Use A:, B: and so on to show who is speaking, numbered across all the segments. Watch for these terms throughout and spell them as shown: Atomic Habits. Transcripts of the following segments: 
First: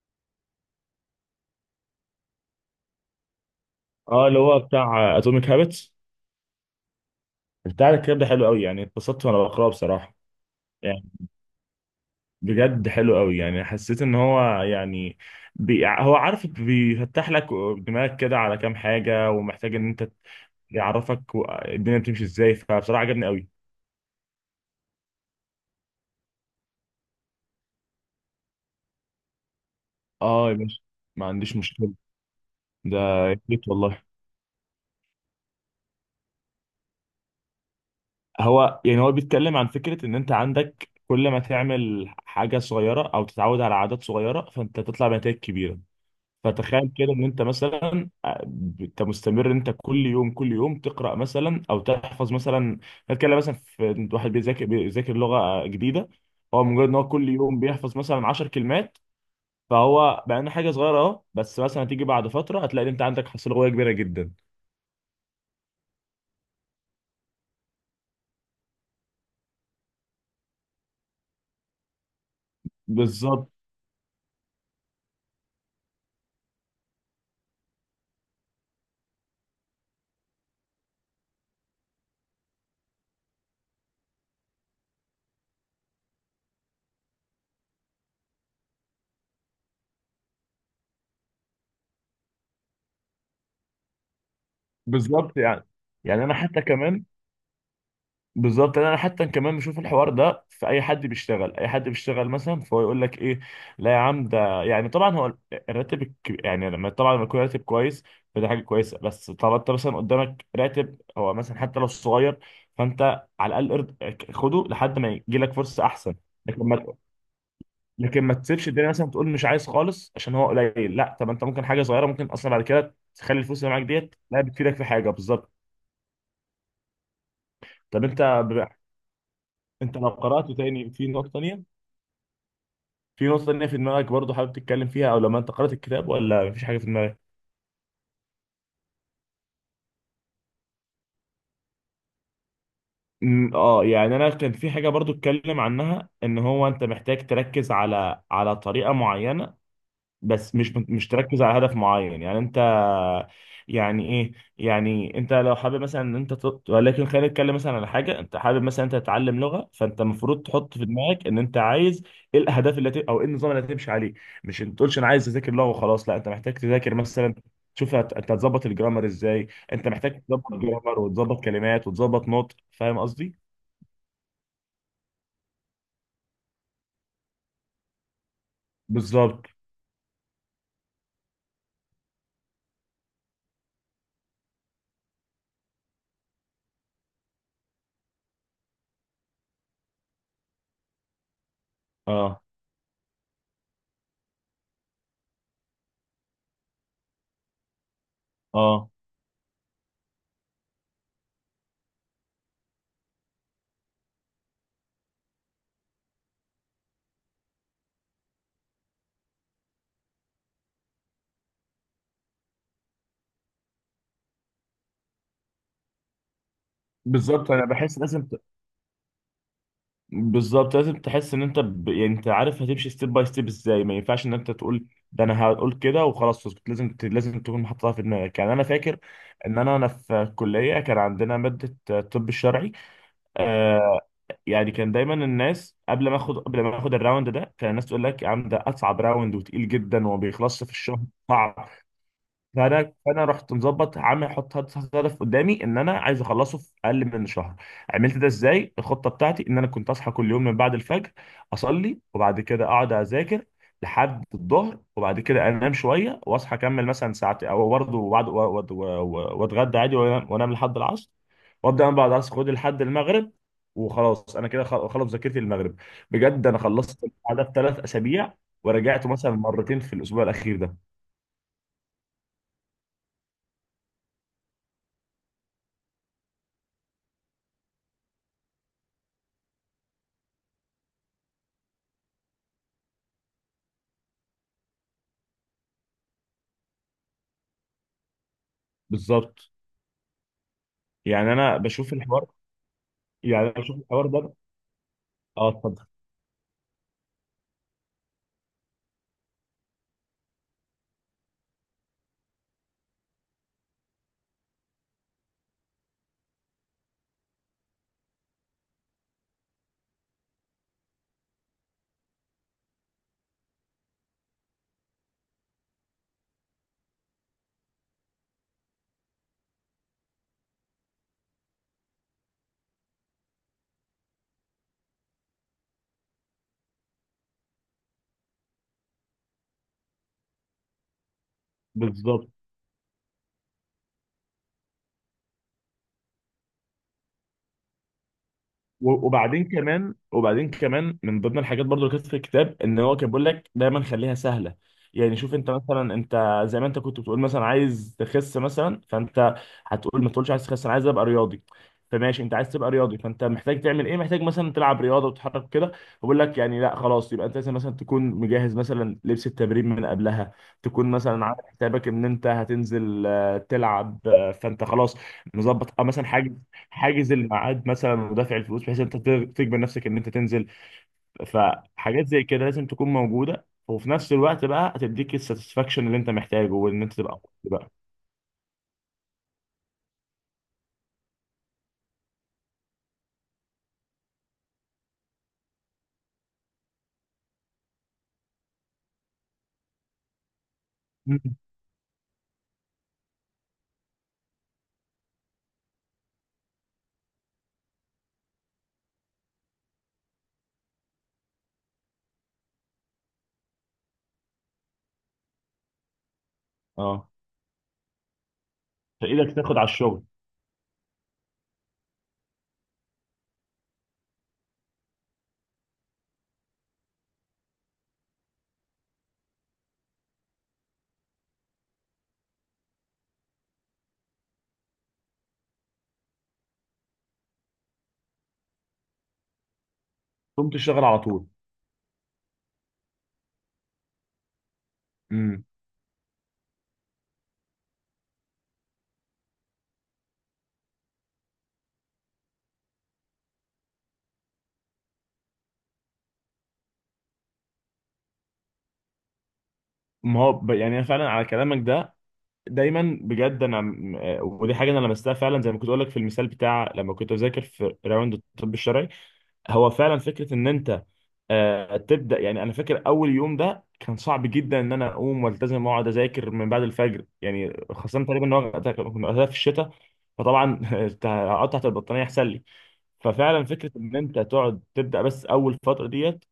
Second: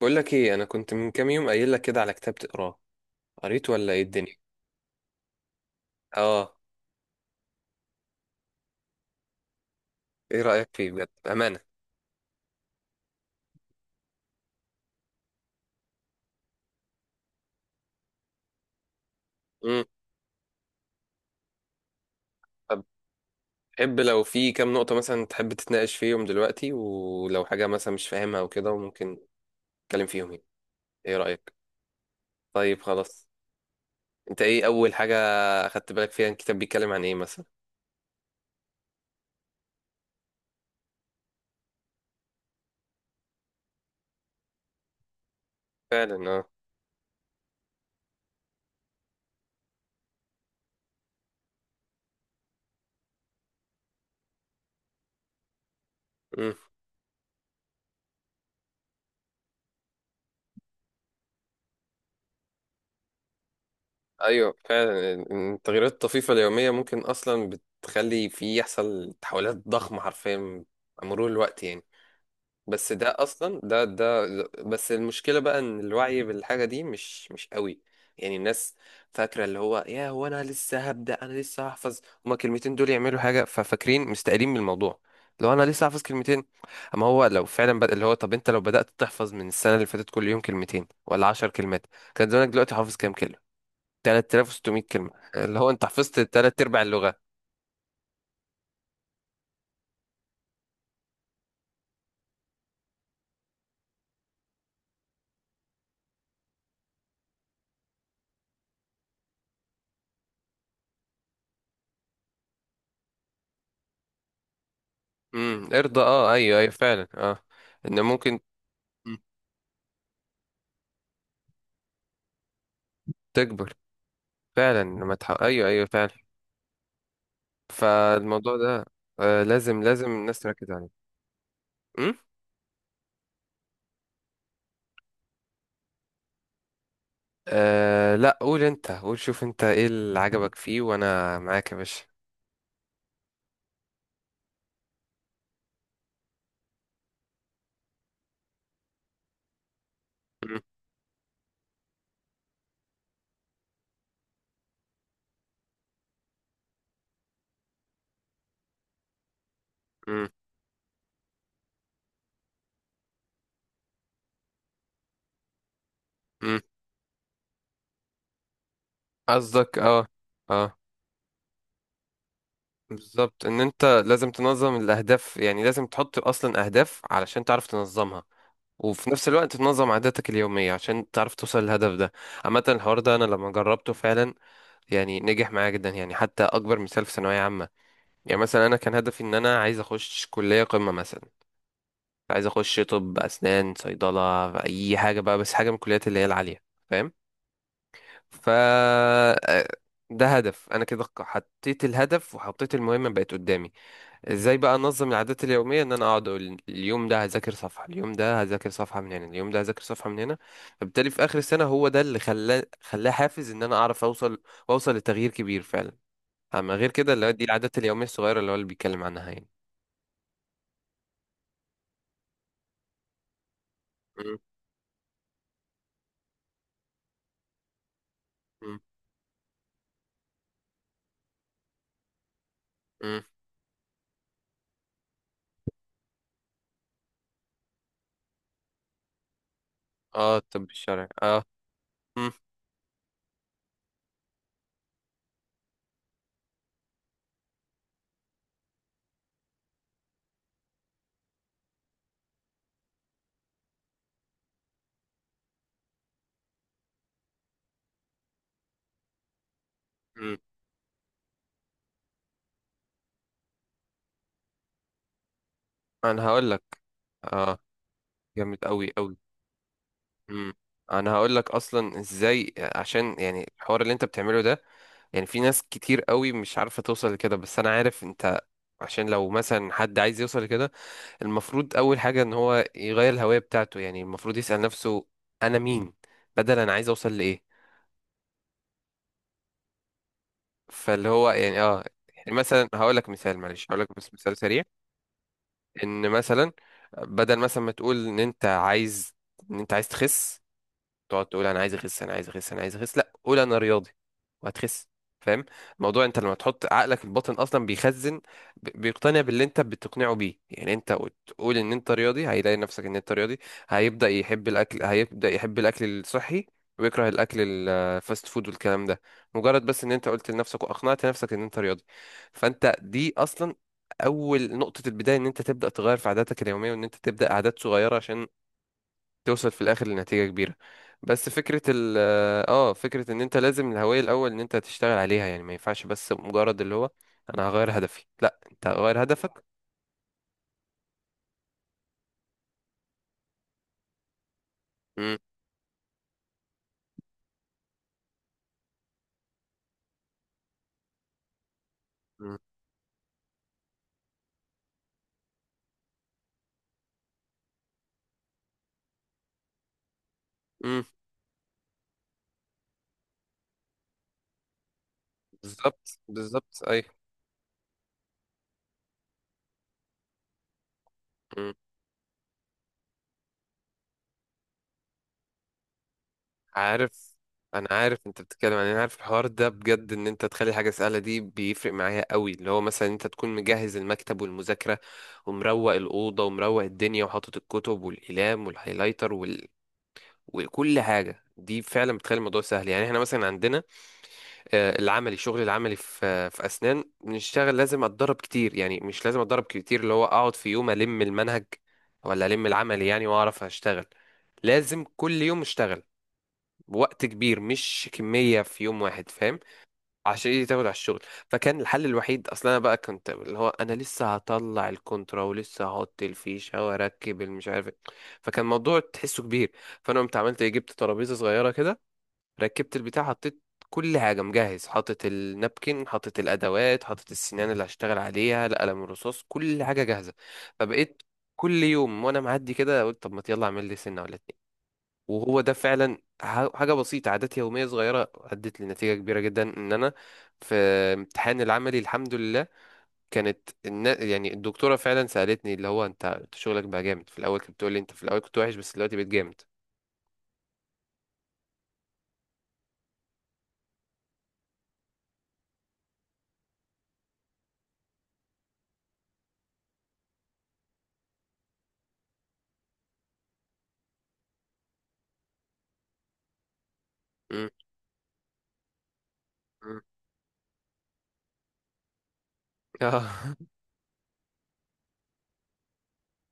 A: بقول لك ايه، انا كنت من كام يوم قايل لك كده على كتاب تقراه. قريته ولا ايه
B: اه،
A: الدنيا؟
B: اللي هو بتاع اتوميك هابتس.
A: اه.
B: بتاع الكتاب ده حلو قوي، يعني اتبسطت وانا بقراه بصراحه.
A: ايه رأيك فيه
B: يعني
A: بجد، امانة؟
B: بجد حلو قوي، يعني حسيت ان هو يعني هو عارف بيفتح لك دماغك كده على كام حاجه، ومحتاج
A: امم.
B: ان انت يعرفك، الدنيا بتمشي ازاي،
A: طب،
B: فبصراحه عجبني قوي.
A: تحب لو في كام نقطة مثلا تحب تتناقش فيهم دلوقتي، ولو حاجة مثلا مش فاهمها وكده، وممكن نتكلم فيهم يعني؟
B: اه يا باشا،
A: ايه
B: ما
A: رأيك؟
B: عنديش مشكله.
A: طيب،
B: ده
A: خلاص.
B: جيت والله.
A: انت ايه اول حاجة اخدت بالك فيها؟ الكتاب بيتكلم عن ايه مثلا؟
B: هو بيتكلم عن فكره ان انت عندك، كل ما تعمل حاجه صغيره او تتعود على عادات صغيره فانت تطلع بنتائج كبيره.
A: فعلا، اه.
B: فتخيل كده ان انت مثلا، انت مستمر إن انت كل يوم كل يوم تقرا مثلا او تحفظ مثلا. نتكلم مثلا في واحد بيذاكر لغه جديده. هو
A: امم.
B: مجرد ان هو كل يوم بيحفظ مثلا 10 كلمات، فهو بقى إنه حاجه صغيره، بس مثلا هتيجي بعد فتره هتلاقي إن انت عندك حصيله لغويه كبيره جدا.
A: ايوه، فعلا التغييرات الطفيفة اليومية ممكن اصلا بتخلي في يحصل تحولات ضخمة حرفيا مع مرور الوقت يعني. بس ده
B: بالظبط.
A: اصلا ده. بس المشكله بقى ان الوعي بالحاجه دي مش قوي. يعني الناس فاكره اللي هو يا هو انا لسه هبدا، انا لسه هحفظ. هما الكلمتين دول يعملوا حاجه، ففاكرين مستقلين من الموضوع. لو انا لسه هحفظ كلمتين. اما هو لو فعلا اللي هو، طب انت لو بدات تحفظ من السنه اللي فاتت كل يوم كلمتين ولا 10 كلمات، كان زمانك دلوقتي حافظ كام كلمه؟ 3600 كلمه.
B: بالظبط،
A: اللي
B: يعني
A: هو انت حفظت
B: يعني انا
A: تلات
B: حتى
A: ارباع
B: كمان.
A: اللغه.
B: بالظبط انا حتى كمان بشوف الحوار ده، في اي حد بيشتغل، اي حد بيشتغل مثلا، فهو يقول لك ايه: لا يا عم، ده يعني طبعا هو يعني لما، طبعا لما يكون راتب كويس، فده حاجه كويسه. بس طبعا انت مثلا قدامك راتب هو مثلا حتى لو صغير، فانت على الاقل خده لحد ما يجي لك
A: امم،
B: فرصه
A: ارضى،
B: احسن.
A: اه، ايوه،
B: لكن
A: ايوه،
B: ما
A: فعلا، اه. ان
B: لكن ما
A: ممكن.
B: تسيبش الدنيا مثلا
A: مم.
B: تقول مش عايز خالص، عشان هو قليل. لا، طب انت ممكن حاجه صغيره، ممكن اصلا بعد كده تخلي الفلوس
A: تكبر.
B: اللي معاك ديت لا بتفيدك
A: فعلا
B: في حاجه
A: لما
B: بالظبط.
A: ايوه، ايوه، فعلا.
B: طب انت
A: فالموضوع
B: ب-
A: ده لازم
B: انت
A: لازم
B: لو
A: الناس
B: قرات
A: تركز
B: تاني
A: عليه.
B: في نقطه تانيه
A: امم.
B: في نقطة تانية في دماغك، برضو حابب تتكلم فيها، أو لما أنت قرأت الكتاب ولا مفيش حاجة في دماغك؟
A: آه، لا، قول انت، قول شوف انت ايه اللي عجبك فيه، وانا معاك يا باشا.
B: يعني أنا كان في حاجة برضو اتكلم عنها، إن هو أنت محتاج تركز على طريقة معينة، بس
A: أم.
B: مش تركز على هدف معين. يعني انت، يعني ايه، يعني انت لو حابب مثلا ان انت ولكن خلينا نتكلم مثلا على حاجه، انت حابب مثلا انت تتعلم لغه، فانت
A: أم.
B: المفروض تحط في دماغك ان انت عايز ايه او ايه النظام اللي هتمشي عليه. مش انت تقولش انا عايز اذاكر لغه وخلاص، لا انت محتاج
A: أم.
B: تذاكر مثلا، انت هتظبط الجرامر ازاي،
A: قصدك،
B: انت
A: اه.
B: محتاج تظبط
A: اه.
B: جرامر وتظبط كلمات وتظبط نطق، فاهم
A: بالظبط،
B: قصدي.
A: ان انت لازم تنظم الاهداف، يعني لازم تحط اصلا اهداف علشان تعرف تنظمها. وفي نفس
B: بالظبط.
A: الوقت تنظم عاداتك اليومية عشان تعرف توصل للهدف ده. عامة، الحوار ده انا لما جربته فعلا، يعني نجح معايا جدا، يعني حتى اكبر مثال في ثانوية عامة. يعني مثلا انا كان هدفي ان انا عايز اخش كليه قمه مثلا.
B: اه،
A: عايز اخش طب، اسنان، صيدله، اي حاجه بقى، بس حاجه من الكليات اللي هي العاليه، فاهم؟ ف
B: اه.
A: ده هدف. انا كده حطيت الهدف، وحطيت المهمه بقت قدامي. ازاي بقى انظم العادات اليوميه؟ ان انا اقعد اقول: اليوم ده هذاكر صفحه، اليوم ده هذاكر صفحه من هنا، اليوم ده هذاكر صفحه من هنا. فبالتالي في اخر السنه هو ده اللي خلاه حافز ان انا اعرف اوصل. واوصل لتغيير كبير فعلا. اما غير كده، اللي هو دي
B: بالظبط انا
A: العادات
B: بحس
A: اليوميه
B: لازم،
A: الصغيره اللي هو اللي بيتكلم عنها يعني.
B: بالظبط لازم تحس ان انت يعني انت عارف هتمشي ستيب باي ستيب ازاي. ما ينفعش ان
A: م-
B: انت تقول ده انا هقول كده وخلاص اسكت، لازم تكون محطها في دماغك. يعني انا
A: م.
B: فاكر ان انا في الكليه كان عندنا ماده الطب الشرعي.
A: مم.
B: آه يعني كان دايما الناس، قبل ما اخد الراوند ده، كان الناس تقول لك يا عم ده اصعب راوند، وتقيل جدا وما
A: اه، الطب
B: بيخلصش في الشهر،
A: الشرعي، اه.
B: صعب.
A: مم.
B: فانا رحت مظبط عامل، حط حط حط هدف قدامي ان انا عايز اخلصه في اقل من شهر. عملت ده ازاي؟ الخطه بتاعتي ان انا كنت اصحى كل يوم من بعد الفجر، اصلي وبعد كده اقعد اذاكر لحد الظهر، وبعد كده انام شويه واصحى اكمل مثلا ساعتين او برضه، وبعد واتغدى عادي
A: مم.
B: وأنام لحد العصر. وابدا انا بعد العصر، خد لحد المغرب، وخلاص انا كده خلص مذاكرتي للمغرب.
A: انا
B: بجد
A: هقول
B: انا
A: لك،
B: خلصت البتاع ده في
A: اه.
B: 3 اسابيع،
A: جامد قوي
B: ورجعت
A: قوي.
B: مثلا مرتين في الاسبوع
A: مم.
B: الاخير ده.
A: انا هقول لك اصلا ازاي، عشان يعني الحوار اللي انت بتعمله ده. يعني في ناس كتير قوي مش عارفه توصل لكده، بس انا عارف انت. عشان لو مثلا حد عايز يوصل لكده، المفروض اول حاجه ان هو يغير الهويه بتاعته، يعني المفروض يسال نفسه: انا مين؟ بدل انا عايز اوصل لايه.
B: بالظبط.
A: فاللي هو
B: يعني انا
A: يعني اه
B: بشوف الحوار
A: يعني مثلا هقول لك مثال،
B: يعني انا
A: معلش
B: بشوف
A: هقول لك
B: الحوار
A: بس
B: ده.
A: مثال سريع.
B: اه، اتفضل.
A: ان مثلا، بدل مثلا ما تقول ان انت عايز تخس، تقعد تقول: انا عايز اخس، انا عايز اخس، انا عايز اخس. لا، قول: انا رياضي، وهتخس. فاهم الموضوع؟ انت لما تحط عقلك الباطن اصلا بيخزن، بيقتنع باللي انت بتقنعه بيه، يعني انت تقول ان انت رياضي، هيلاقي نفسك ان انت رياضي. هيبدأ يحب الاكل الصحي، ويكره الاكل الفاست فود والكلام ده. مجرد بس ان انت قلت لنفسك واقنعت نفسك ان انت رياضي، فانت دي اصلا اول نقطة البداية، ان انت تبدأ تغير في عاداتك اليومية، وان انت تبدأ عادات صغيرة عشان توصل في الاخر لنتيجة كبيرة. بس فكرة ال
B: بالظبط.
A: اه فكرة ان انت لازم الهوية الاول ان انت تشتغل عليها. يعني ما ينفعش بس مجرد اللي هو انا هغير هدفي، لا، انت هغير هدفك.
B: وبعدين كمان من ضمن الحاجات برضو اللي كانت في الكتاب، ان هو كان بيقول لك دايما خليها سهله. يعني
A: امم.
B: شوف انت مثلا، انت زي ما انت كنت بتقول مثلا عايز تخس مثلا، فانت هتقول، ما تقولش عايز تخس، انا عايز ابقى رياضي. فماشي انت عايز تبقى رياضي، فانت محتاج تعمل ايه؟ محتاج مثلا تلعب رياضه وتتحرك كده. بقول لك يعني، لا خلاص، يبقى انت لازم مثلا تكون مجهز مثلا لبس التمرين من قبلها،
A: امم.
B: تكون مثلا عامل حسابك ان انت هتنزل، تلعب فانت خلاص مظبط،
A: بالظبط،
B: مثلا حاجه،
A: بالظبط، اي.
B: حاجز الميعاد مثلا ودافع الفلوس بحيث انت تجبر نفسك ان انت تنزل.
A: مم.
B: فحاجات زي كده لازم تكون موجوده، وفي نفس الوقت بقى هتديك الساتسفاكشن اللي انت محتاجه، وان انت تبقى
A: عارف
B: مبسوط
A: انا
B: بقى.
A: عارف انت بتتكلم عن إيه. انا عارف الحوار ده، بجد ان انت تخلي حاجة سهلة دي بيفرق معايا قوي، اللي هو مثلا انت تكون مجهز المكتب والمذاكرة، ومروق الأوضة، ومروق الدنيا، وحاطط الكتب والأقلام والهايلايتر، وكل
B: مم.
A: حاجه دي فعلا بتخلي الموضوع سهل يعني. احنا مثلا عندنا الشغل العملي في اسنان بنشتغل. لازم اتدرب كتير، يعني مش لازم اتدرب كتير اللي هو اقعد في يوم المنهج ولا العملي يعني واعرف اشتغل. لازم كل يوم اشتغل بوقت
B: اه،
A: كبير، مش كمية في يوم واحد،
B: فايدك
A: فاهم؟
B: تاخد على الشغل،
A: عشان ايدي تاخد على الشغل. فكان الحل الوحيد اصلا، انا بقى كنت اللي هو انا لسه هطلع الكونترا ولسه هحط الفيشة واركب المش عارف إيه. فكان الموضوع تحسه كبير. فانا قمت عملت ايه؟ جبت ترابيزة صغيرة كده، ركبت البتاع، حطيت كل حاجة مجهز، حاطط النابكن، حاطط الأدوات، حاطط السنان اللي هشتغل عليها، القلم الرصاص، كل حاجة جاهزة.
B: تقوم تشتغل على
A: فبقيت
B: طول.
A: كل يوم وأنا معدي كده، قلت: طب ما يلا أعمل لي سنة ولا اتنين. وهو
B: امم
A: ده فعلا حاجة بسيطة، عادات يومية صغيرة أدت لنتيجة كبيرة جدا، إن أنا في امتحان العملي الحمد لله، كانت يعني الدكتورة فعلا سألتني اللي هو أنت شغلك بقى جامد. في الأول كانت بتقول لي: أنت في الأول كنت وحش، بس دلوقتي بقيت جامد.
B: ما هو ب... يعني انا فعلا على كلامك ده، دايما بجد، انا ودي حاجه انا لمستها فعلا، زي ما كنت اقول لك في المثال بتاع لما كنت بذاكر في راوند الطب الشرعي. هو فعلا فكره ان انت تبدا. يعني انا فاكر اول يوم ده كان صعب جدا، ان انا اقوم والتزم واقعد اذاكر من بعد الفجر،
A: م-
B: يعني خاصه تقريبا ان هو كنا وقتها في الشتاء،
A: م-
B: فطبعا قطعت البطانيه احسن لي.
A: آه.
B: ففعلا فكره ان انت تقعد تبدا بس اول فتره ديت،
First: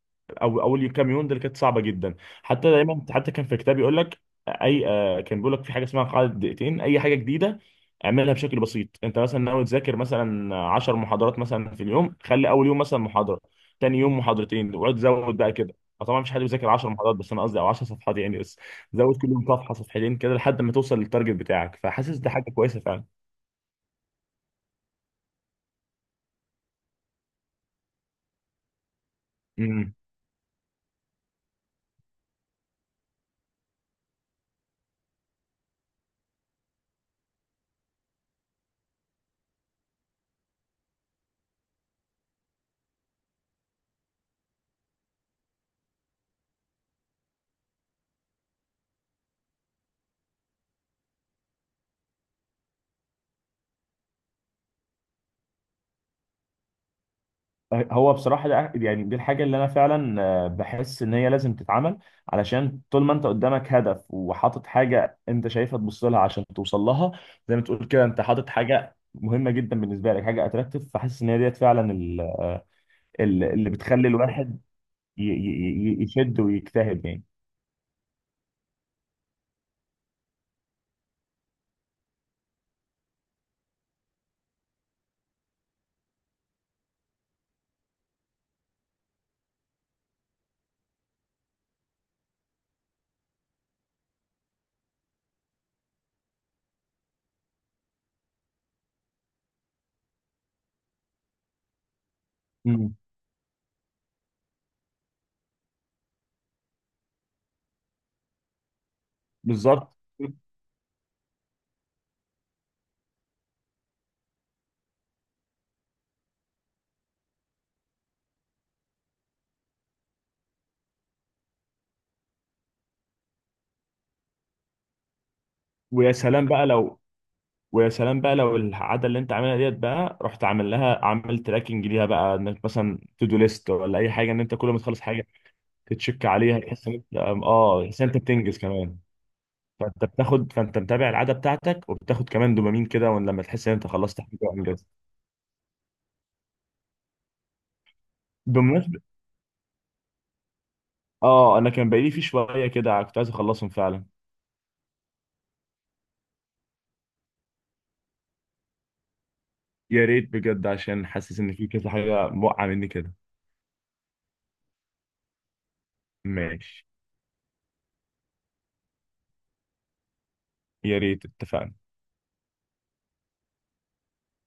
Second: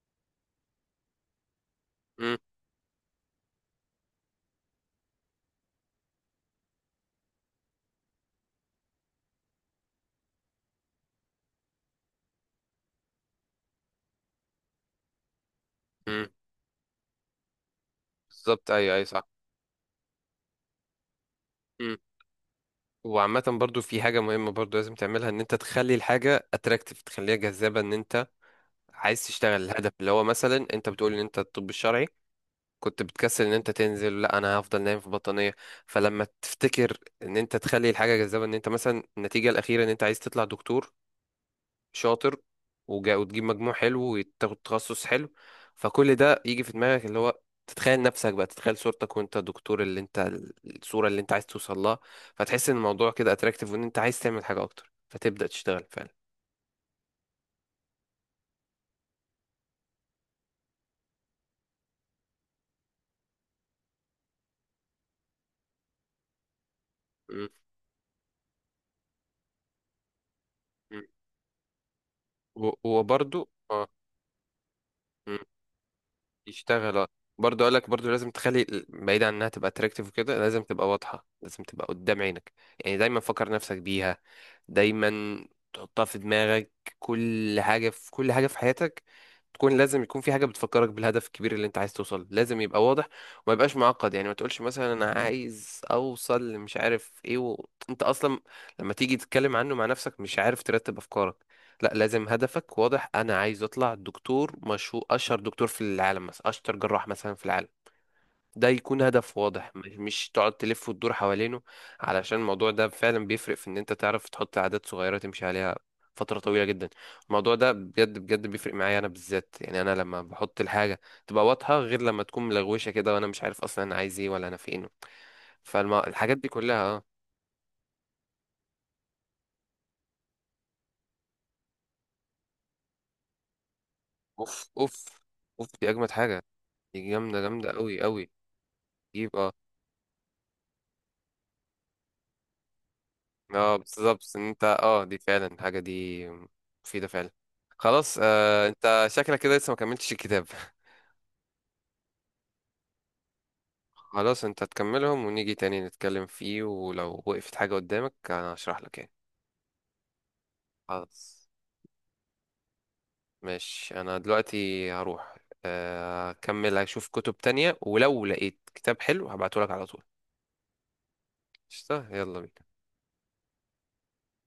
B: او اول كام يوم دي، كانت صعبه جدا.
A: م-
B: حتى دايما، حتى كان في كتاب يقول لك، كان بيقول لك في حاجه اسمها قاعده دقيقتين، اي حاجه جديده اعملها بشكل بسيط. انت مثلا ناوي تذاكر مثلا 10 محاضرات مثلا في اليوم، خلي اول يوم مثلا محاضره، تاني يوم محاضرتين، واقعد زود بقى كده. أو طبعا
A: م.
B: مفيش حد بيذاكر 10 محاضرات بس، انا قصدي او 10 صفحات يعني بس.
A: بالظبط، ايوه، ايوه،
B: زود
A: صح.
B: كل يوم صفحه، صفحتين، كده لحد ما توصل للتارجت بتاعك،
A: مم.
B: فحاسس دي حاجه كويسه.
A: وعامة برضو في حاجة مهمة برضو لازم تعملها، ان انت تخلي الحاجة اتراكتيف، تخليها جذابة. ان انت عايز تشتغل الهدف
B: فعلا،
A: اللي هو مثلا انت بتقول ان انت الطب الشرعي، كنت بتكسل ان انت تنزل، لا انا هفضل نايم في بطانية. فلما تفتكر ان انت تخلي الحاجة جذابة، ان انت مثلا النتيجة الأخيرة ان انت عايز تطلع دكتور شاطر، وتجيب مجموع حلو وتاخد تخصص حلو. فكل ده يجي في دماغك، اللي هو تتخيل نفسك بقى، تتخيل صورتك وانت دكتور، اللي انت الصورة اللي انت عايز توصل لها. فتحس ان الموضوع كده اتراكتيف، وان انت عايز تعمل حاجة اكتر، فتبدأ تشتغل فعلا.
B: هو بصراحة ده يعني دي الحاجة اللي أنا فعلا بحس إن هي لازم تتعمل. علشان طول ما أنت قدامك هدف، وحاطط حاجة أنت شايفها تبص لها عشان توصل لها،
A: م-
B: زي ما تقول كده، أنت حاطط حاجة مهمة جدا بالنسبة لك، حاجة أتراكتيف.
A: م.
B: فحاسس إن هي ديت فعلا
A: وبرضو،
B: اللي
A: اه.
B: بتخلي الواحد
A: إمم.
B: يشد
A: يشتغل،
B: ويجتهد
A: اه.
B: يعني.
A: برضه اقول لك، برضه لازم تخلي بعيد عن انها تبقى اتراكتيف وكده، لازم تبقى واضحه، لازم تبقى قدام عينك. يعني دايما فكر نفسك بيها، دايما تحطها في دماغك. كل حاجه في حياتك تكون لازم، يكون في حاجه بتفكرك بالهدف الكبير اللي انت عايز توصل، لازم يبقى واضح. وما يبقاش معقد، يعني ما تقولش مثلا انا عايز اوصل مش عارف ايه انت اصلا لما تيجي تتكلم عنه مع نفسك مش عارف ترتب افكارك. لا، لازم هدفك
B: مم.
A: واضح: انا عايز اطلع دكتور مشهور، اشهر دكتور في العالم مثلا، اشطر جراح مثلا في العالم. ده يكون هدف واضح،
B: بالظبط.
A: مش تقعد تلف وتدور حوالينه. علشان الموضوع ده فعلا بيفرق في ان انت تعرف تحط عادات صغيرة تمشي عليها فترة طويلة جدا. الموضوع ده بجد بجد بيفرق معايا انا بالذات، يعني انا لما بحط الحاجة تبقى واضحة، غير لما تكون ملغوشة كده وانا مش عارف اصلا انا عايز ايه ولا انا فين.
B: ويا
A: فالحاجات
B: سلام
A: دي
B: بقى
A: كلها،
B: لو
A: اه.
B: ويا سلام بقى لو العاده اللي انت عاملها ديت بقى، رحت عامل لها، عامل تراكنج ليها بقى، انك مثلا تو دو ليست ولا اي حاجه، ان انت كل
A: اوف،
B: ما تخلص
A: اوف.
B: حاجه
A: اوف دي اجمد
B: تتشك
A: حاجة.
B: عليها، تحس ان
A: دي
B: انت،
A: جامدة جامدة
B: اه
A: قوي
B: تحس ان انت
A: قوي.
B: بتنجز كمان. فانت بتاخد، فانت متابع العاده بتاعتك، وبتاخد كمان دوبامين كده، وان لما تحس ان
A: اه،
B: انت خلصت حاجه
A: بالظبط ان انت
B: وانجزت.
A: دي فعلا الحاجة دي مفيدة فعلا. خلاص،
B: بمناسبه،
A: انت شكلك كده لسه ما كملتش الكتاب.
B: اه، انا كان بقالي في شويه كده كنت عايز اخلصهم فعلا.
A: خلاص، انت تكملهم ونيجي تاني نتكلم فيه، ولو وقفت حاجة قدامك انا هشرح لك يعني.
B: يا ريت بجد، عشان حاسس
A: خلاص،
B: ان في كذا حاجه موقعه مني كده.
A: ماشي، انا دلوقتي هروح. اكمل
B: ماشي.
A: اشوف كتب تانية ولو لقيت كتاب حلو هبعته لك على طول.
B: يا ريت، اتفقنا.
A: قشطة، يلا بينا.